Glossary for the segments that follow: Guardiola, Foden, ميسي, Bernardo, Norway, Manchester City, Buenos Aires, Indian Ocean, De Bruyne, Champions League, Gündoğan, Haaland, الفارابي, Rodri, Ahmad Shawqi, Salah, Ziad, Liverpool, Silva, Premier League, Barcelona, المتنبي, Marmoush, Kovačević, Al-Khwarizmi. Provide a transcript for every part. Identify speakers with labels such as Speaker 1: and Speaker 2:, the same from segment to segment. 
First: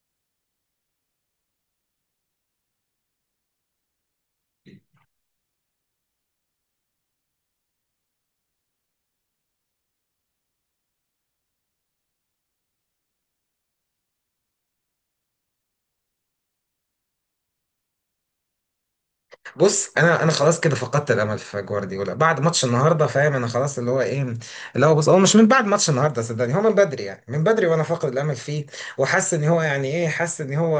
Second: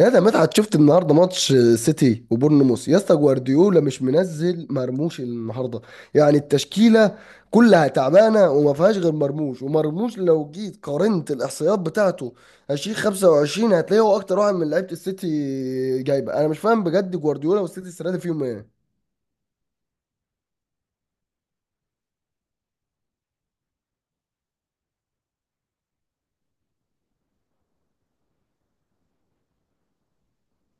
Speaker 1: يا ده مدحت، شفت النهارده ماتش سيتي وبورنموث؟ يا اسطى، جوارديولا مش منزل مرموش النهارده، يعني التشكيله كلها تعبانه وما فيهاش غير مرموش. ومرموش لو جيت قارنت الاحصائيات بتاعته 20 25 هتلاقيه هو اكتر واحد من لعيبه السيتي جايبه. انا مش فاهم بجد، جوارديولا والسيتي السنه دي فيهم ايه؟
Speaker 2: بص، انا خلاص كده فقدت الامل في جوارديولا بعد ماتش النهارده، فاهم؟ انا خلاص اللي هو ايه، اللي هو بص، هو مش من بعد ماتش النهارده، صدقني هو من بدري، يعني من بدري وانا فاقد الامل فيه. وحاسس ان هو يعني ايه، حاسس ان هو،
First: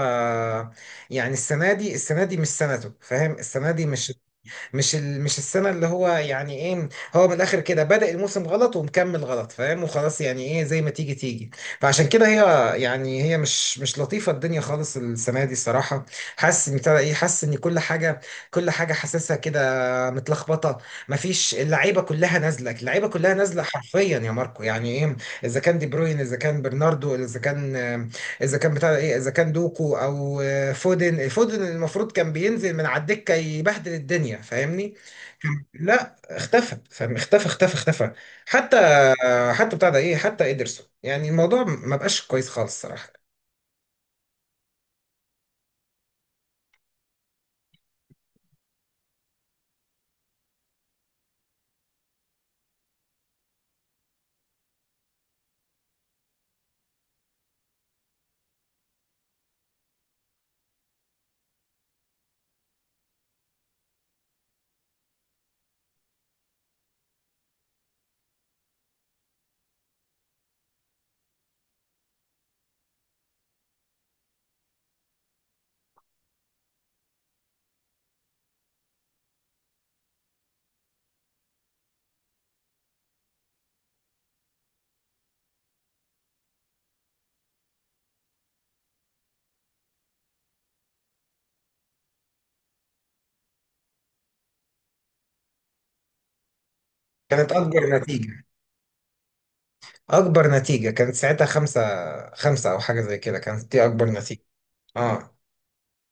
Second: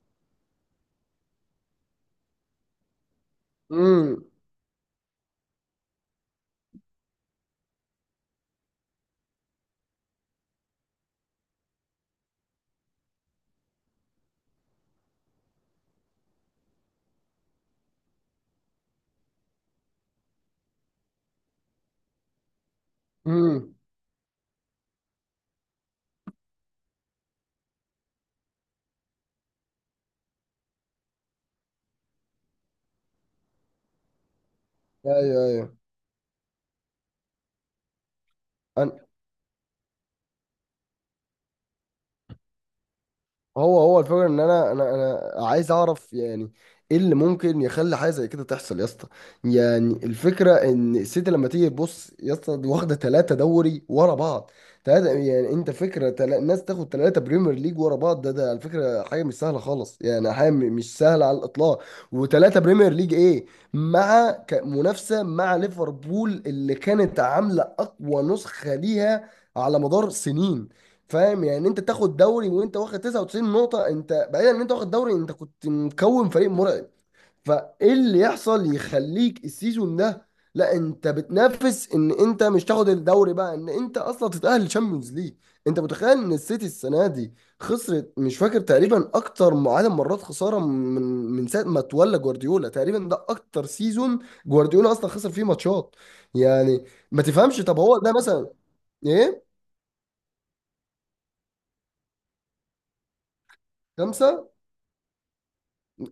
Speaker 2: يعني السنه دي مش سنته، فاهم؟ السنه دي مش
Speaker 1: امم.
Speaker 2: مش مش السنه اللي هو يعني ايه. هو من الاخر كده بدأ الموسم غلط ومكمل غلط، فاهم، وخلاص يعني ايه، زي ما تيجي تيجي. فعشان كده هي، يعني هي مش لطيفه الدنيا خالص السنه دي الصراحه. حاسس ان ابتدى ايه، حاسس ان كل حاجه، كل حاجه حاسسها كده متلخبطه. مفيش، اللعيبه كلها نازله، اللعيبه كلها نازله
Speaker 1: امم.
Speaker 2: حرفيا يا ماركو، يعني ايه؟ اذا كان دي بروين، اذا كان برناردو، اذا كان بتاع ايه، اذا كان دوكو او فودن المفروض كان بينزل من على الدكه يبهدل الدنيا، فاهمني؟
Speaker 1: ايوه، ايوه.
Speaker 2: لا، اختفى، فاهم؟ اختفى اختفى اختفى. حتى
Speaker 1: أنا-
Speaker 2: حتى بتاع ده ايه، حتى ادرسون، يعني الموضوع ما بقاش كويس خالص الصراحه.
Speaker 1: هو الفكرة ان انا عايز اعرف، يعني ايه اللي ممكن يخلي حاجة زي كده تحصل يا اسطى؟ يعني الفكرة ان السيتي، لما تيجي تبص يا اسطى، دي واخدة ثلاثة دوري ورا بعض. ثلاثة، يعني انت فكرة الناس تاخد ثلاثة بريمير ليج ورا بعض، ده على فكرة حاجة مش سهلة خالص، يعني حاجة مش سهلة على الاطلاق. وثلاثة بريمير ليج ايه، مع منافسة مع ليفربول اللي كانت عاملة اقوى نسخة ليها على مدار سنين. فاهم؟ يعني انت تاخد دوري وانت واخد 99 نقطة، انت بعيدا ان انت واخد دوري، انت كنت مكون فريق مرعب. فايه اللي يحصل يخليك السيزون ده، لا انت بتنافس ان انت مش تاخد الدوري بقى، ان انت اصلا تتأهل تشامبيونز ليج؟ انت متخيل ان السيتي السنة دي خسرت؟ مش فاكر تقريبا اكتر عدد مرات خسارة من ساعة ما تولى جوارديولا، تقريبا ده اكتر سيزون جوارديولا اصلا خسر فيه ماتشات. يعني ما
Speaker 2: كانت
Speaker 1: تفهمش؟ طب
Speaker 2: اكبر
Speaker 1: هو ده
Speaker 2: نتيجه،
Speaker 1: مثلا؟ ايه؟
Speaker 2: اكبر نتيجه كانت ساعتها خمسة، خمسة او حاجه زي كده، كانت دي اكبر نتيجه.
Speaker 1: خمسة؟
Speaker 2: اه.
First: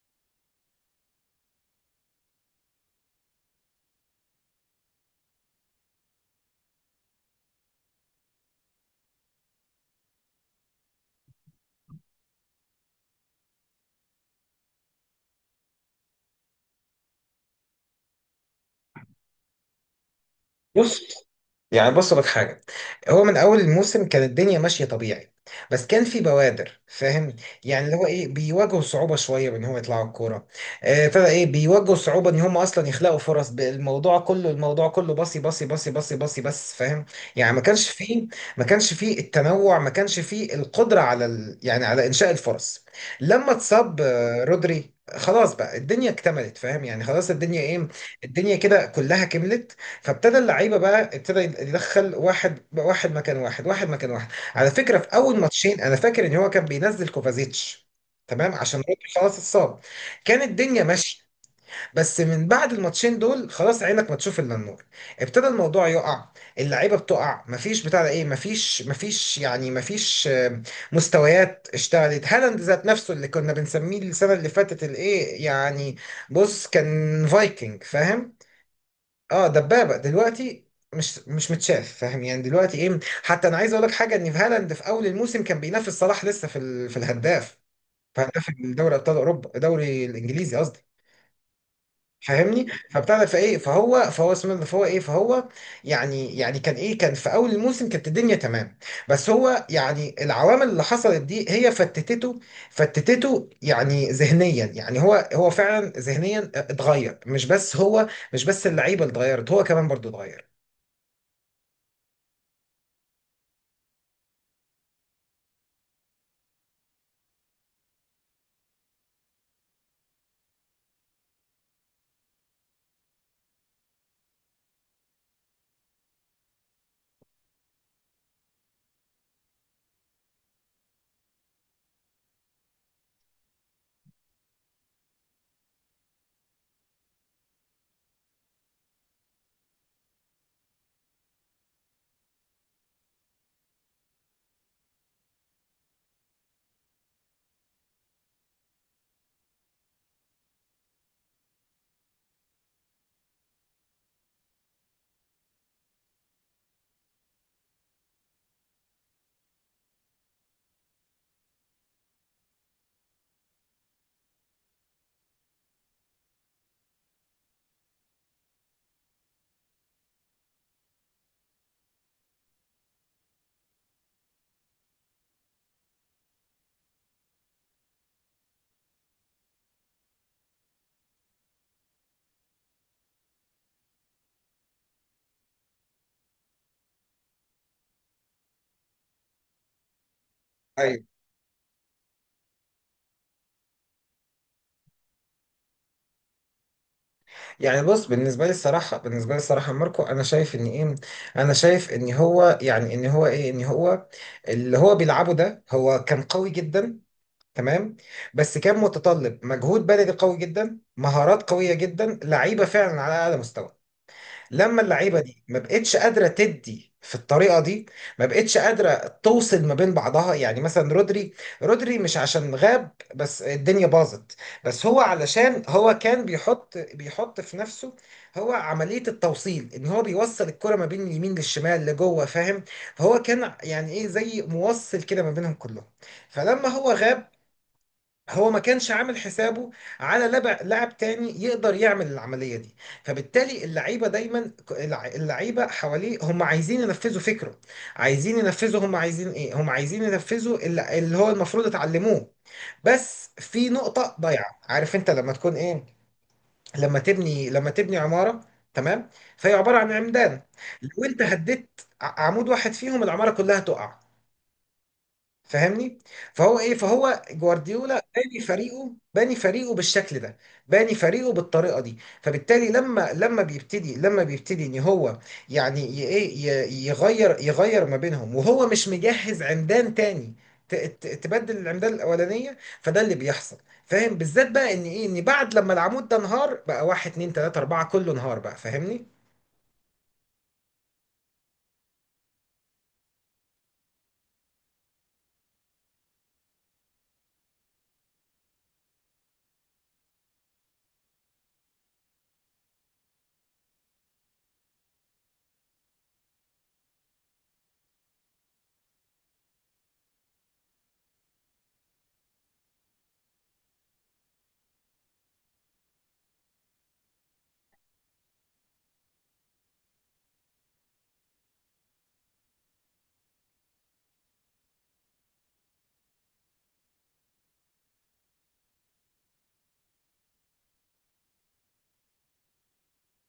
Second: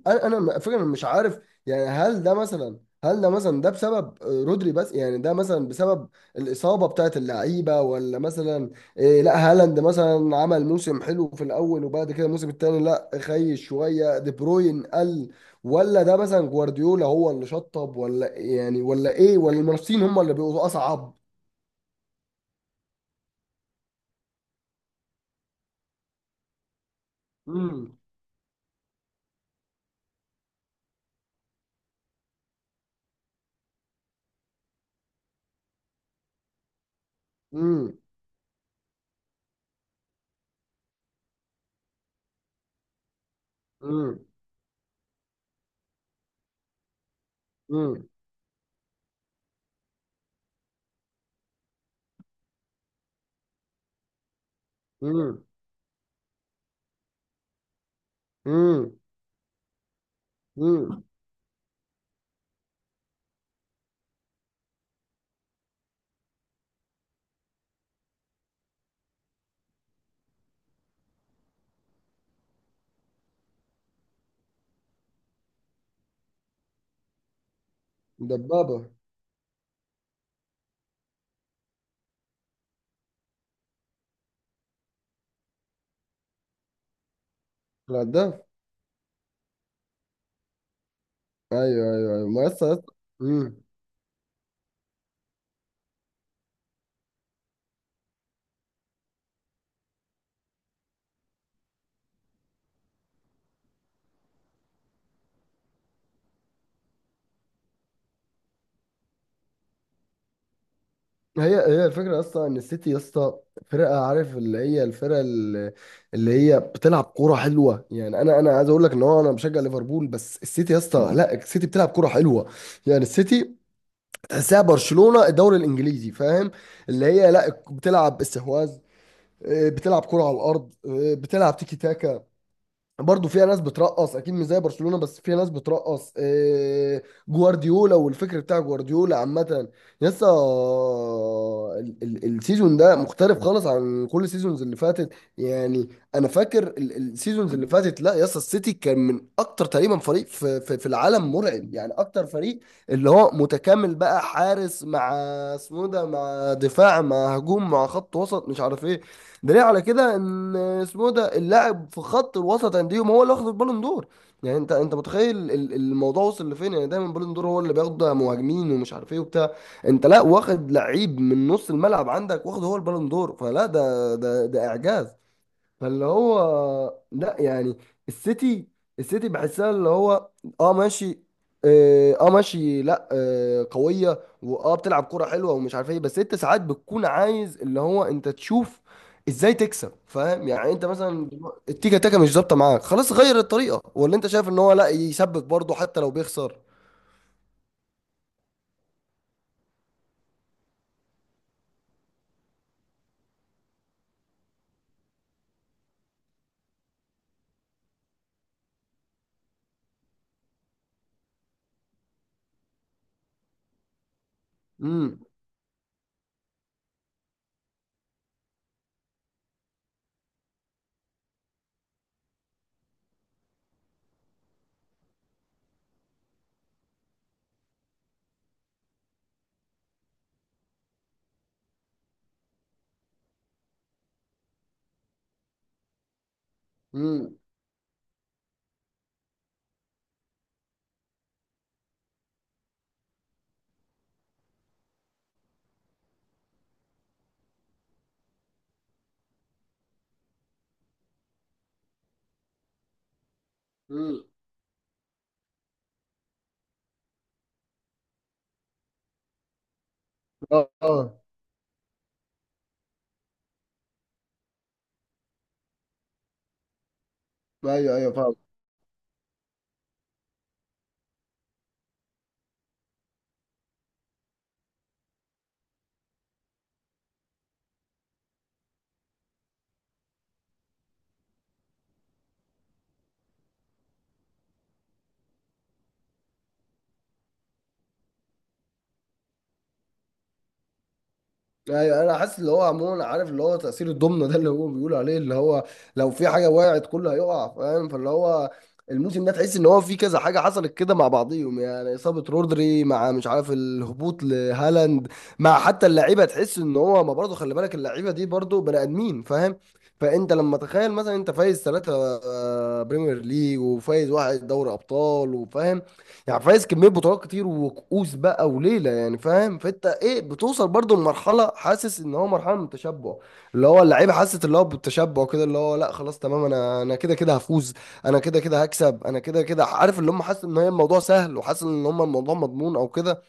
Speaker 1: انا فكرة مش عارف. يعني هل ده مثلا، ده بسبب رودري بس، يعني ده مثلا بسبب الإصابة بتاعت اللعيبة، ولا مثلا إيه، لا هالاند مثلا عمل موسم حلو في الأول وبعد كده الموسم التاني لا خيش شوية، دي بروين قل، ولا ده مثلا جوارديولا هو اللي شطب، ولا يعني ولا إيه، ولا المنافسين هم اللي بيبقوا
Speaker 2: بص،
Speaker 1: أصعب؟
Speaker 2: يعني بص لك حاجة، هو من أول الموسم كانت الدنيا ماشية طبيعي، بس كان في بوادر، فاهم؟ يعني اللي
Speaker 1: امم.
Speaker 2: هو إيه، بيواجهوا صعوبة شوية بإن هو يطلعوا الكورة. ابتدى إيه، بيواجهوا صعوبة إن هم أصلا يخلقوا فرص. الموضوع كله، الموضوع كله باصي باصي باصي باصي باصي بس، فاهم؟ يعني ما كانش
Speaker 1: امم.
Speaker 2: فيه، ما كانش فيه التنوع، ما كانش فيه القدرة على يعني على إنشاء الفرص. لما اتصاب
Speaker 1: امم.
Speaker 2: رودري خلاص بقى الدنيا اكتملت، فاهم؟ يعني خلاص الدنيا ايه، الدنيا كده كلها كملت. فابتدى اللعيبه بقى، ابتدى يدخل واحد واحد مكان واحد واحد مكان واحد. على فكره في اول
Speaker 1: امم.
Speaker 2: ماتشين انا فاكر ان هو كان بينزل كوفازيتش، تمام، عشان
Speaker 1: امم.
Speaker 2: رودري خلاص اتصاب. كان الدنيا
Speaker 1: امم.
Speaker 2: ماشيه، بس من بعد الماتشين دول خلاص عينك ما تشوف الا النور، ابتدى الموضوع يقع، اللعيبه بتقع، مفيش بتاع ده ايه، مفيش يعني مفيش مستويات. اشتغلت هالاند ذات نفسه اللي كنا بنسميه السنه اللي فاتت الايه يعني؟ بص، كان فايكنج، فاهم؟
Speaker 1: دبابة.
Speaker 2: اه، دبابه. دلوقتي مش متشاف، فاهم؟ يعني دلوقتي ايه، حتى انا عايز اقول لك حاجه، ان في هالاند في اول الموسم كان بينافس صلاح لسه في في الهداف، في
Speaker 1: لا.
Speaker 2: هداف الدوري ابطال اوروبا، الدوري الانجليزي قصدي،
Speaker 1: ايوه، ايوه، ايوه، ما
Speaker 2: فاهمني؟
Speaker 1: يسطا يسطا.
Speaker 2: فبتاع ده، فايه،
Speaker 1: امم.
Speaker 2: فهو اسمه ده، فهو ايه، فهو، يعني كان ايه، كان في اول الموسم كانت الدنيا تمام، بس هو يعني العوامل اللي حصلت دي هي فتتته، فتتته يعني ذهنيا، يعني هو فعلا ذهنيا اتغير، مش بس هو، مش بس اللعيبه اللي اتغيرت، هو كمان برضو اتغير.
Speaker 1: هي هي الفكره اصلا ان السيتي يسطا فرقه، عارف اللي هي الفرقه اللي هي بتلعب كوره حلوه، يعني انا عايز اقول لك ان هو انا بشجع ليفربول، بس السيتي يسطا، لا، السيتي بتلعب كوره حلوه. يعني السيتي تحسها برشلونه الدوري الانجليزي، فاهم؟ اللي هي لا، بتلعب استحواذ، بتلعب كوره على الارض، بتلعب تيكي تاكا. برضه فيها ناس بترقص، اكيد مش زي برشلونه، بس فيها ناس بترقص إيه، جوارديولا والفكر بتاع جوارديولا عامه لسه. السيزون ده مختلف خالص عن كل السيزونز اللي فاتت. يعني انا فاكر السيزونز اللي فاتت، لا يسطا، السيتي كان من اكتر تقريبا فريق في العالم مرعب، يعني اكتر فريق اللي هو متكامل بقى، حارس مع اسمه ده، مع دفاع، مع هجوم، مع خط وسط، مش عارف ايه. دليل على كده، ان اسمه ده اللاعب في خط الوسط انديهم هو اللي واخد البالون دور. يعني انت متخيل الموضوع وصل لفين، يعني دايما البالون دور هو اللي بياخد مهاجمين ومش عارف ايه وبتاع. انت لا، واخد لعيب من نص الملعب عندك واخد هو البالون دور، فلا ده اعجاز. فاللي هو لا يعني، السيتي السيتي بحسها اللي هو اه ماشي، اه ماشي، لا قوية، واه بتلعب كرة حلوة ومش عارف ايه، بس انت ساعات بتكون عايز اللي هو انت تشوف ازاي تكسب، فاهم؟ يعني انت
Speaker 2: ايوه.
Speaker 1: مثلا دلوقتي التيكا تاكا مش ظابطة معاك، خلاص غير الطريقة، ولا انت شايف ان هو لا، يسبك برضه حتى لو بيخسر؟
Speaker 2: يعني بص، بالنسبه لي الصراحه، بالنسبه لي الصراحه ماركو، انا شايف ان ايه، انا شايف ان هو يعني ان هو ايه، ان هو اللي هو بيلعبه ده هو كان قوي جدا، تمام، بس كان متطلب مجهود بدني قوي جدا، مهارات قويه جدا، لعيبه فعلا على اعلى مستوى. لما
Speaker 1: امم.
Speaker 2: اللعيبه دي ما بقتش قادره تدي في الطريقه دي، ما بقتش قادره توصل ما بين بعضها. يعني مثلا رودري، رودري مش عشان غاب بس الدنيا باظت، بس هو علشان هو كان بيحط، بيحط في نفسه هو عمليه التوصيل، ان هو بيوصل الكره ما بين اليمين للشمال لجوه، فاهم؟ فهو كان يعني ايه زي موصل كده ما بينهم كلهم. فلما هو غاب
Speaker 1: امم.
Speaker 2: هو ما كانش عامل حسابه على لعب لاعب تاني يقدر يعمل العملية دي. فبالتالي اللعيبة دايما اللعيبة حواليه هم عايزين ينفذوا فكره، عايزين ينفذوا، هم عايزين ايه، هم عايزين ينفذوا اللي هو المفروض اتعلموه، بس في نقطة
Speaker 1: امم.
Speaker 2: ضايعة. عارف انت لما تكون ايه، لما تبني لما تبني عمارة، تمام، فهي عبارة عن عمدان،
Speaker 1: اه.
Speaker 2: لو انت
Speaker 1: آه.
Speaker 2: هديت عمود واحد فيهم العمارة كلها تقع، فاهمني؟ فهو ايه، فهو
Speaker 1: ايوه،
Speaker 2: جوارديولا
Speaker 1: ايوه، فاهم.
Speaker 2: باني فريقه، باني فريقه بالشكل ده، باني فريقه بالطريقه دي. فبالتالي لما بيبتدي، لما بيبتدي ان هو يعني يغير، يغير ما بينهم وهو مش مجهز عمدان تاني، تبدل العمدان الاولانيه، فده اللي بيحصل، فاهم؟ بالذات بقى ان ايه، ان بعد لما العمود ده انهار بقى واحد اتنين تلاته اربعه كله انهار بقى، فاهمني؟
Speaker 1: ايوه، انا حاسس اللي هو عموما، عارف اللي هو تأثير الضمنة ده اللي هو بيقول عليه، اللي هو لو في حاجة وقعت كله هيقع، فاهم؟ فاللي هو الموسم ده تحس ان هو في كذا حاجة حصلت كده مع بعضيهم، يعني إصابة رودري، مع مش عارف الهبوط لهالاند، مع حتى اللعيبة تحس ان هو، ما برضه خلي بالك اللعيبة دي برضه بني آدمين، فاهم؟ فانت لما تخيل مثلا انت فايز ثلاثة بريمير ليج وفايز واحد دوري ابطال، وفاهم يعني فايز كميه بطولات كتير وكؤوس بقى وليله يعني، فاهم؟ فانت ايه، بتوصل برضو لمرحله، حاسس ان هو مرحله من التشبع، اللي هو اللعيبه حاسه اللي هو بالتشبع كده، اللي هو لا خلاص تمام، انا كده كده هفوز، انا كده كده هكسب، انا كده كده عارف اللي هم، حاسس ان هي الموضوع سهل، وحاسس ان هم الموضوع مضمون او كده.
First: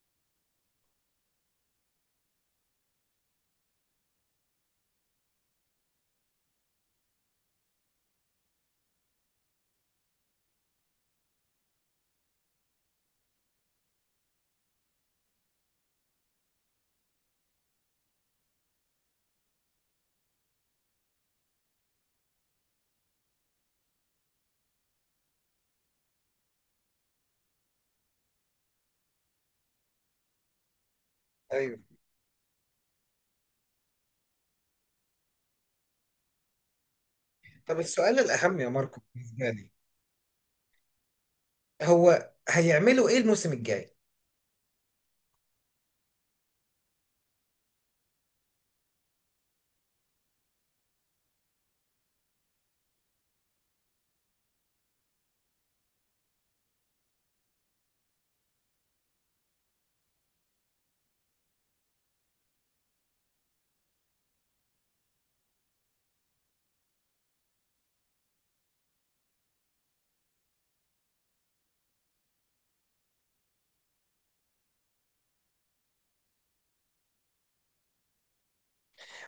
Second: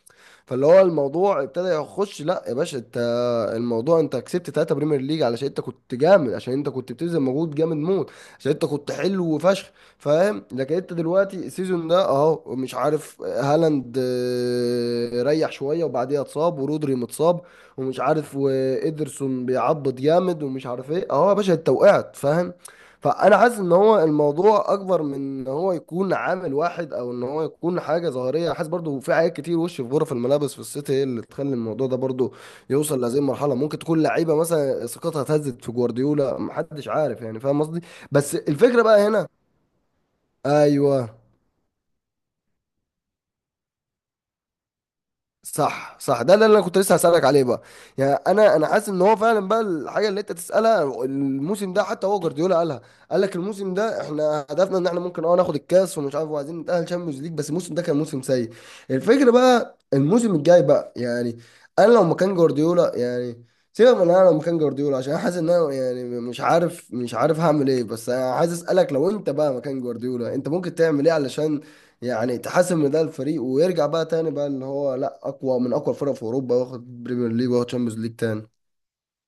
Speaker 1: فاللي هو الموضوع ابتدى يخش، لا يا باشا انت، الموضوع انت كسبت ثلاثة بريمير ليج علشان انت كنت جامد، عشان انت كنت بتبذل مجهود جامد موت، عشان انت كنت حلو وفشخ، فاهم؟ لكن انت دلوقتي السيزون ده اهو مش عارف، هالاند ريح شوية وبعديها اتصاب، ورودري متصاب، ومش عارف، وإيدرسون بيعبط جامد، ومش عارف ايه، اهو يا باشا انت وقعت، فاهم؟ فانا حاسس ان هو الموضوع اكبر من ان هو يكون عامل واحد، او ان هو يكون حاجه ظاهريه، حاسس برضو في حاجات كتير وش في غرف الملابس في السيتي هي اللي تخلي
Speaker 2: ايوه.
Speaker 1: الموضوع ده برضو يوصل لهذه المرحله، ممكن تكون لعيبه مثلا ثقتها اتهزت في جوارديولا محدش عارف، يعني فاهم
Speaker 2: طب
Speaker 1: قصدي؟
Speaker 2: السؤال
Speaker 1: بس
Speaker 2: الاهم يا
Speaker 1: الفكره
Speaker 2: ماركو
Speaker 1: بقى هنا.
Speaker 2: بالنسبه لي،
Speaker 1: ايوه،
Speaker 2: هو هيعملوا ايه الموسم الجاي؟
Speaker 1: صح، صح، ده اللي انا كنت لسه هسألك عليه بقى. يعني انا حاسس ان هو فعلا بقى الحاجه اللي انت تسألها، الموسم ده حتى هو جوارديولا قالها، قال لك الموسم ده احنا هدفنا ان احنا ممكن ناخد الكاس ومش عارف، وعايزين نتأهل تشامبيونز ليج، بس الموسم ده كان موسم سيء. الفكره بقى الموسم الجاي بقى، يعني انا لو مكان جوارديولا يعني، سيبك من انا لو مكان جوارديولا، عشان انا حاسس ان انا يعني مش عارف هعمل ايه، بس انا عايز اسالك، لو انت بقى مكان جوارديولا انت ممكن تعمل ايه علشان يعني تحسم ان ده الفريق، ويرجع بقى تاني بقى ان هو لا، اقوى من اقوى الفرق في اوروبا، واخد بريمير ليج واخد تشامبيونز ليج تاني.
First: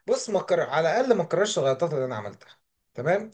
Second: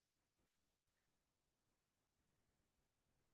Speaker 2: بص، ما كر... على الاقل ما اكررش الغلطات اللي انا عملتها، تمام،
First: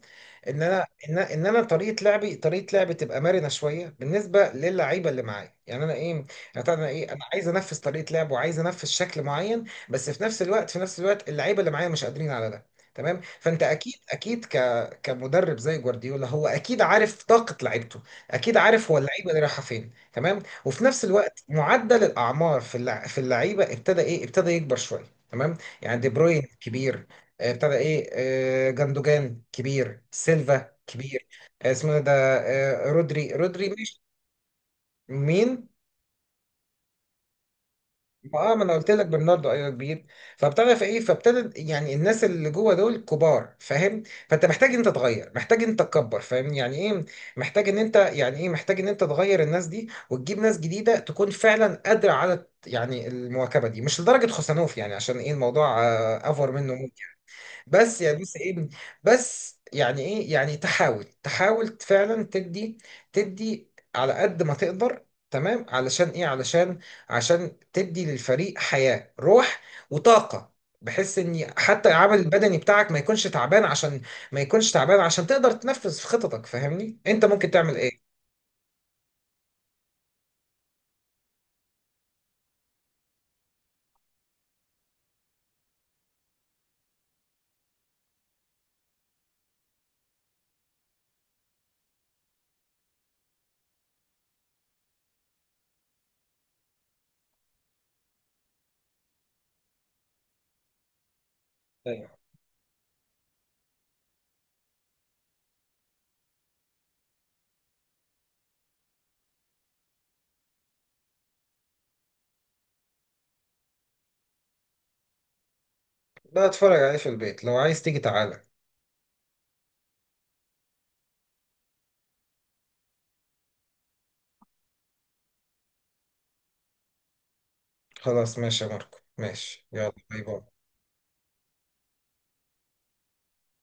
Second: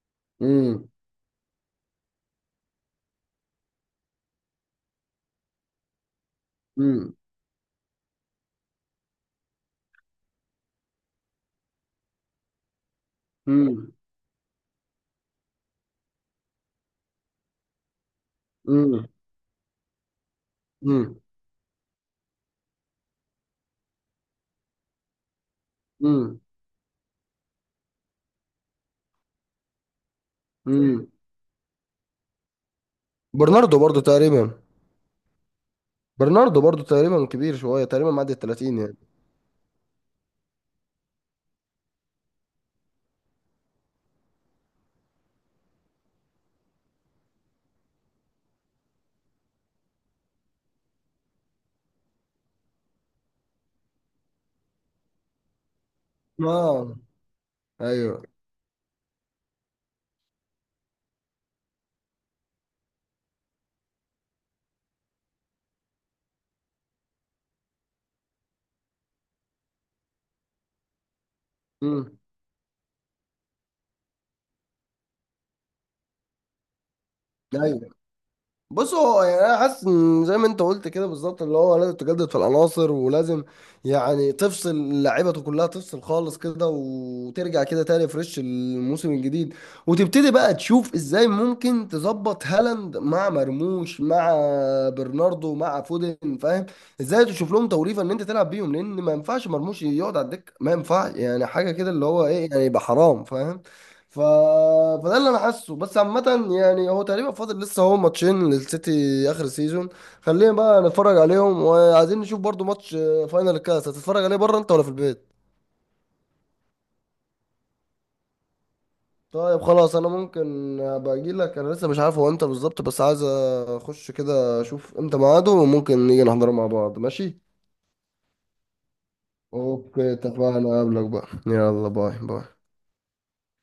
Speaker 2: ان انا،
Speaker 1: امم.
Speaker 2: ان انا طريقه لعبي، طريقه لعبي تبقى مرنه شويه بالنسبه للعيبه اللي معايا، يعني انا ايه، يعني طبعاً انا ايه،
Speaker 1: امم.
Speaker 2: انا عايز انفذ طريقه لعب وعايز انفذ شكل معين، بس في نفس الوقت، في نفس الوقت اللعيبه اللي معايا مش قادرين على ده، تمام. فانت
Speaker 1: امم.
Speaker 2: اكيد، اكيد كمدرب زي جوارديولا هو اكيد عارف طاقه لعيبته، اكيد عارف هو
Speaker 1: امم.
Speaker 2: اللعيبه اللي رايحه فين، تمام. وفي نفس
Speaker 1: امم.
Speaker 2: الوقت معدل الاعمار في في اللعيبه ابتدى ايه، ابتدى يكبر شويه، تمام. يعني دي
Speaker 1: امم.
Speaker 2: بروين كبير، ابتدى ايه، جندوجان كبير، سيلفا
Speaker 1: امم.
Speaker 2: كبير، اسمه إيه ده، رودري، رودري
Speaker 1: برناردو
Speaker 2: مش،
Speaker 1: برضو تقريبا.
Speaker 2: مين؟
Speaker 1: برناردو برضو تقريبا كبير شويه، تقريبا معدي ال
Speaker 2: ما انا
Speaker 1: 30
Speaker 2: قلت
Speaker 1: يعني.
Speaker 2: لك برناردو، ايوه كبير. فابتدى في ايه، فابتدى يعني الناس اللي جوه دول كبار، فاهم؟ فانت محتاج انت تغير، محتاج انت تكبر، فاهم؟ يعني ايه محتاج ان انت، يعني ايه محتاج ان انت تغير الناس دي وتجيب ناس جديده تكون فعلا قادره على يعني المواكبه دي، مش لدرجه خوسانوف يعني، عشان ايه الموضوع افور منه.
Speaker 1: اه.
Speaker 2: بس يا
Speaker 1: ايوه.
Speaker 2: بص ايه، بس يعني ايه، يعني تحاول، تحاول فعلا تدي، تدي على قد ما تقدر، تمام، علشان ايه، علشان عشان تدي للفريق حياة روح وطاقة، بحيث ان حتى
Speaker 1: امم.
Speaker 2: العمل البدني بتاعك ما يكونش تعبان، عشان تقدر تنفذ في خططك، فاهمني؟ انت ممكن تعمل
Speaker 1: ايوه،
Speaker 2: ايه؟
Speaker 1: بص هو يعني انا حاسس ان زي ما انت قلت كده بالظبط، اللي هو لازم تجدد في العناصر، ولازم يعني تفصل لعيبته كلها، تفصل خالص كده وترجع كده تاني فريش الموسم الجديد، وتبتدي بقى تشوف ازاي ممكن تظبط هالاند مع مرموش، مع برناردو، مع فودن، فاهم؟ ازاي تشوف لهم توليفه ان انت تلعب بيهم، لان ما ينفعش مرموش يقعد على الدكه، ما ينفعش يعني حاجه كده اللي
Speaker 2: طيب.
Speaker 1: هو ايه، يعني يبقى حرام، فاهم؟ ف... فده اللي انا حاسه، بس عامة يعني هو تقريبا فاضل لسه هو ماتشين للسيتي اخر سيزون. خلينا بقى نتفرج عليهم، وعايزين نشوف برضو ماتش فاينل الكاس. هتتفرج عليه بره انت ولا في البيت؟
Speaker 2: ده اتفرج عليه في البيت، لو عايز تيجي تعالى.
Speaker 1: طيب خلاص، انا ممكن ابقى اجي لك، انا لسه مش عارف هو امتى بالظبط، بس عايز اخش كده اشوف امتى ميعاده، وممكن نيجي نحضره مع بعض، ماشي.
Speaker 2: خلاص ماشي يا ماركو، ماشي، يلا
Speaker 1: اوكي،
Speaker 2: باي باي.
Speaker 1: اتفقنا، اقابلك بقى، يلا باي باي.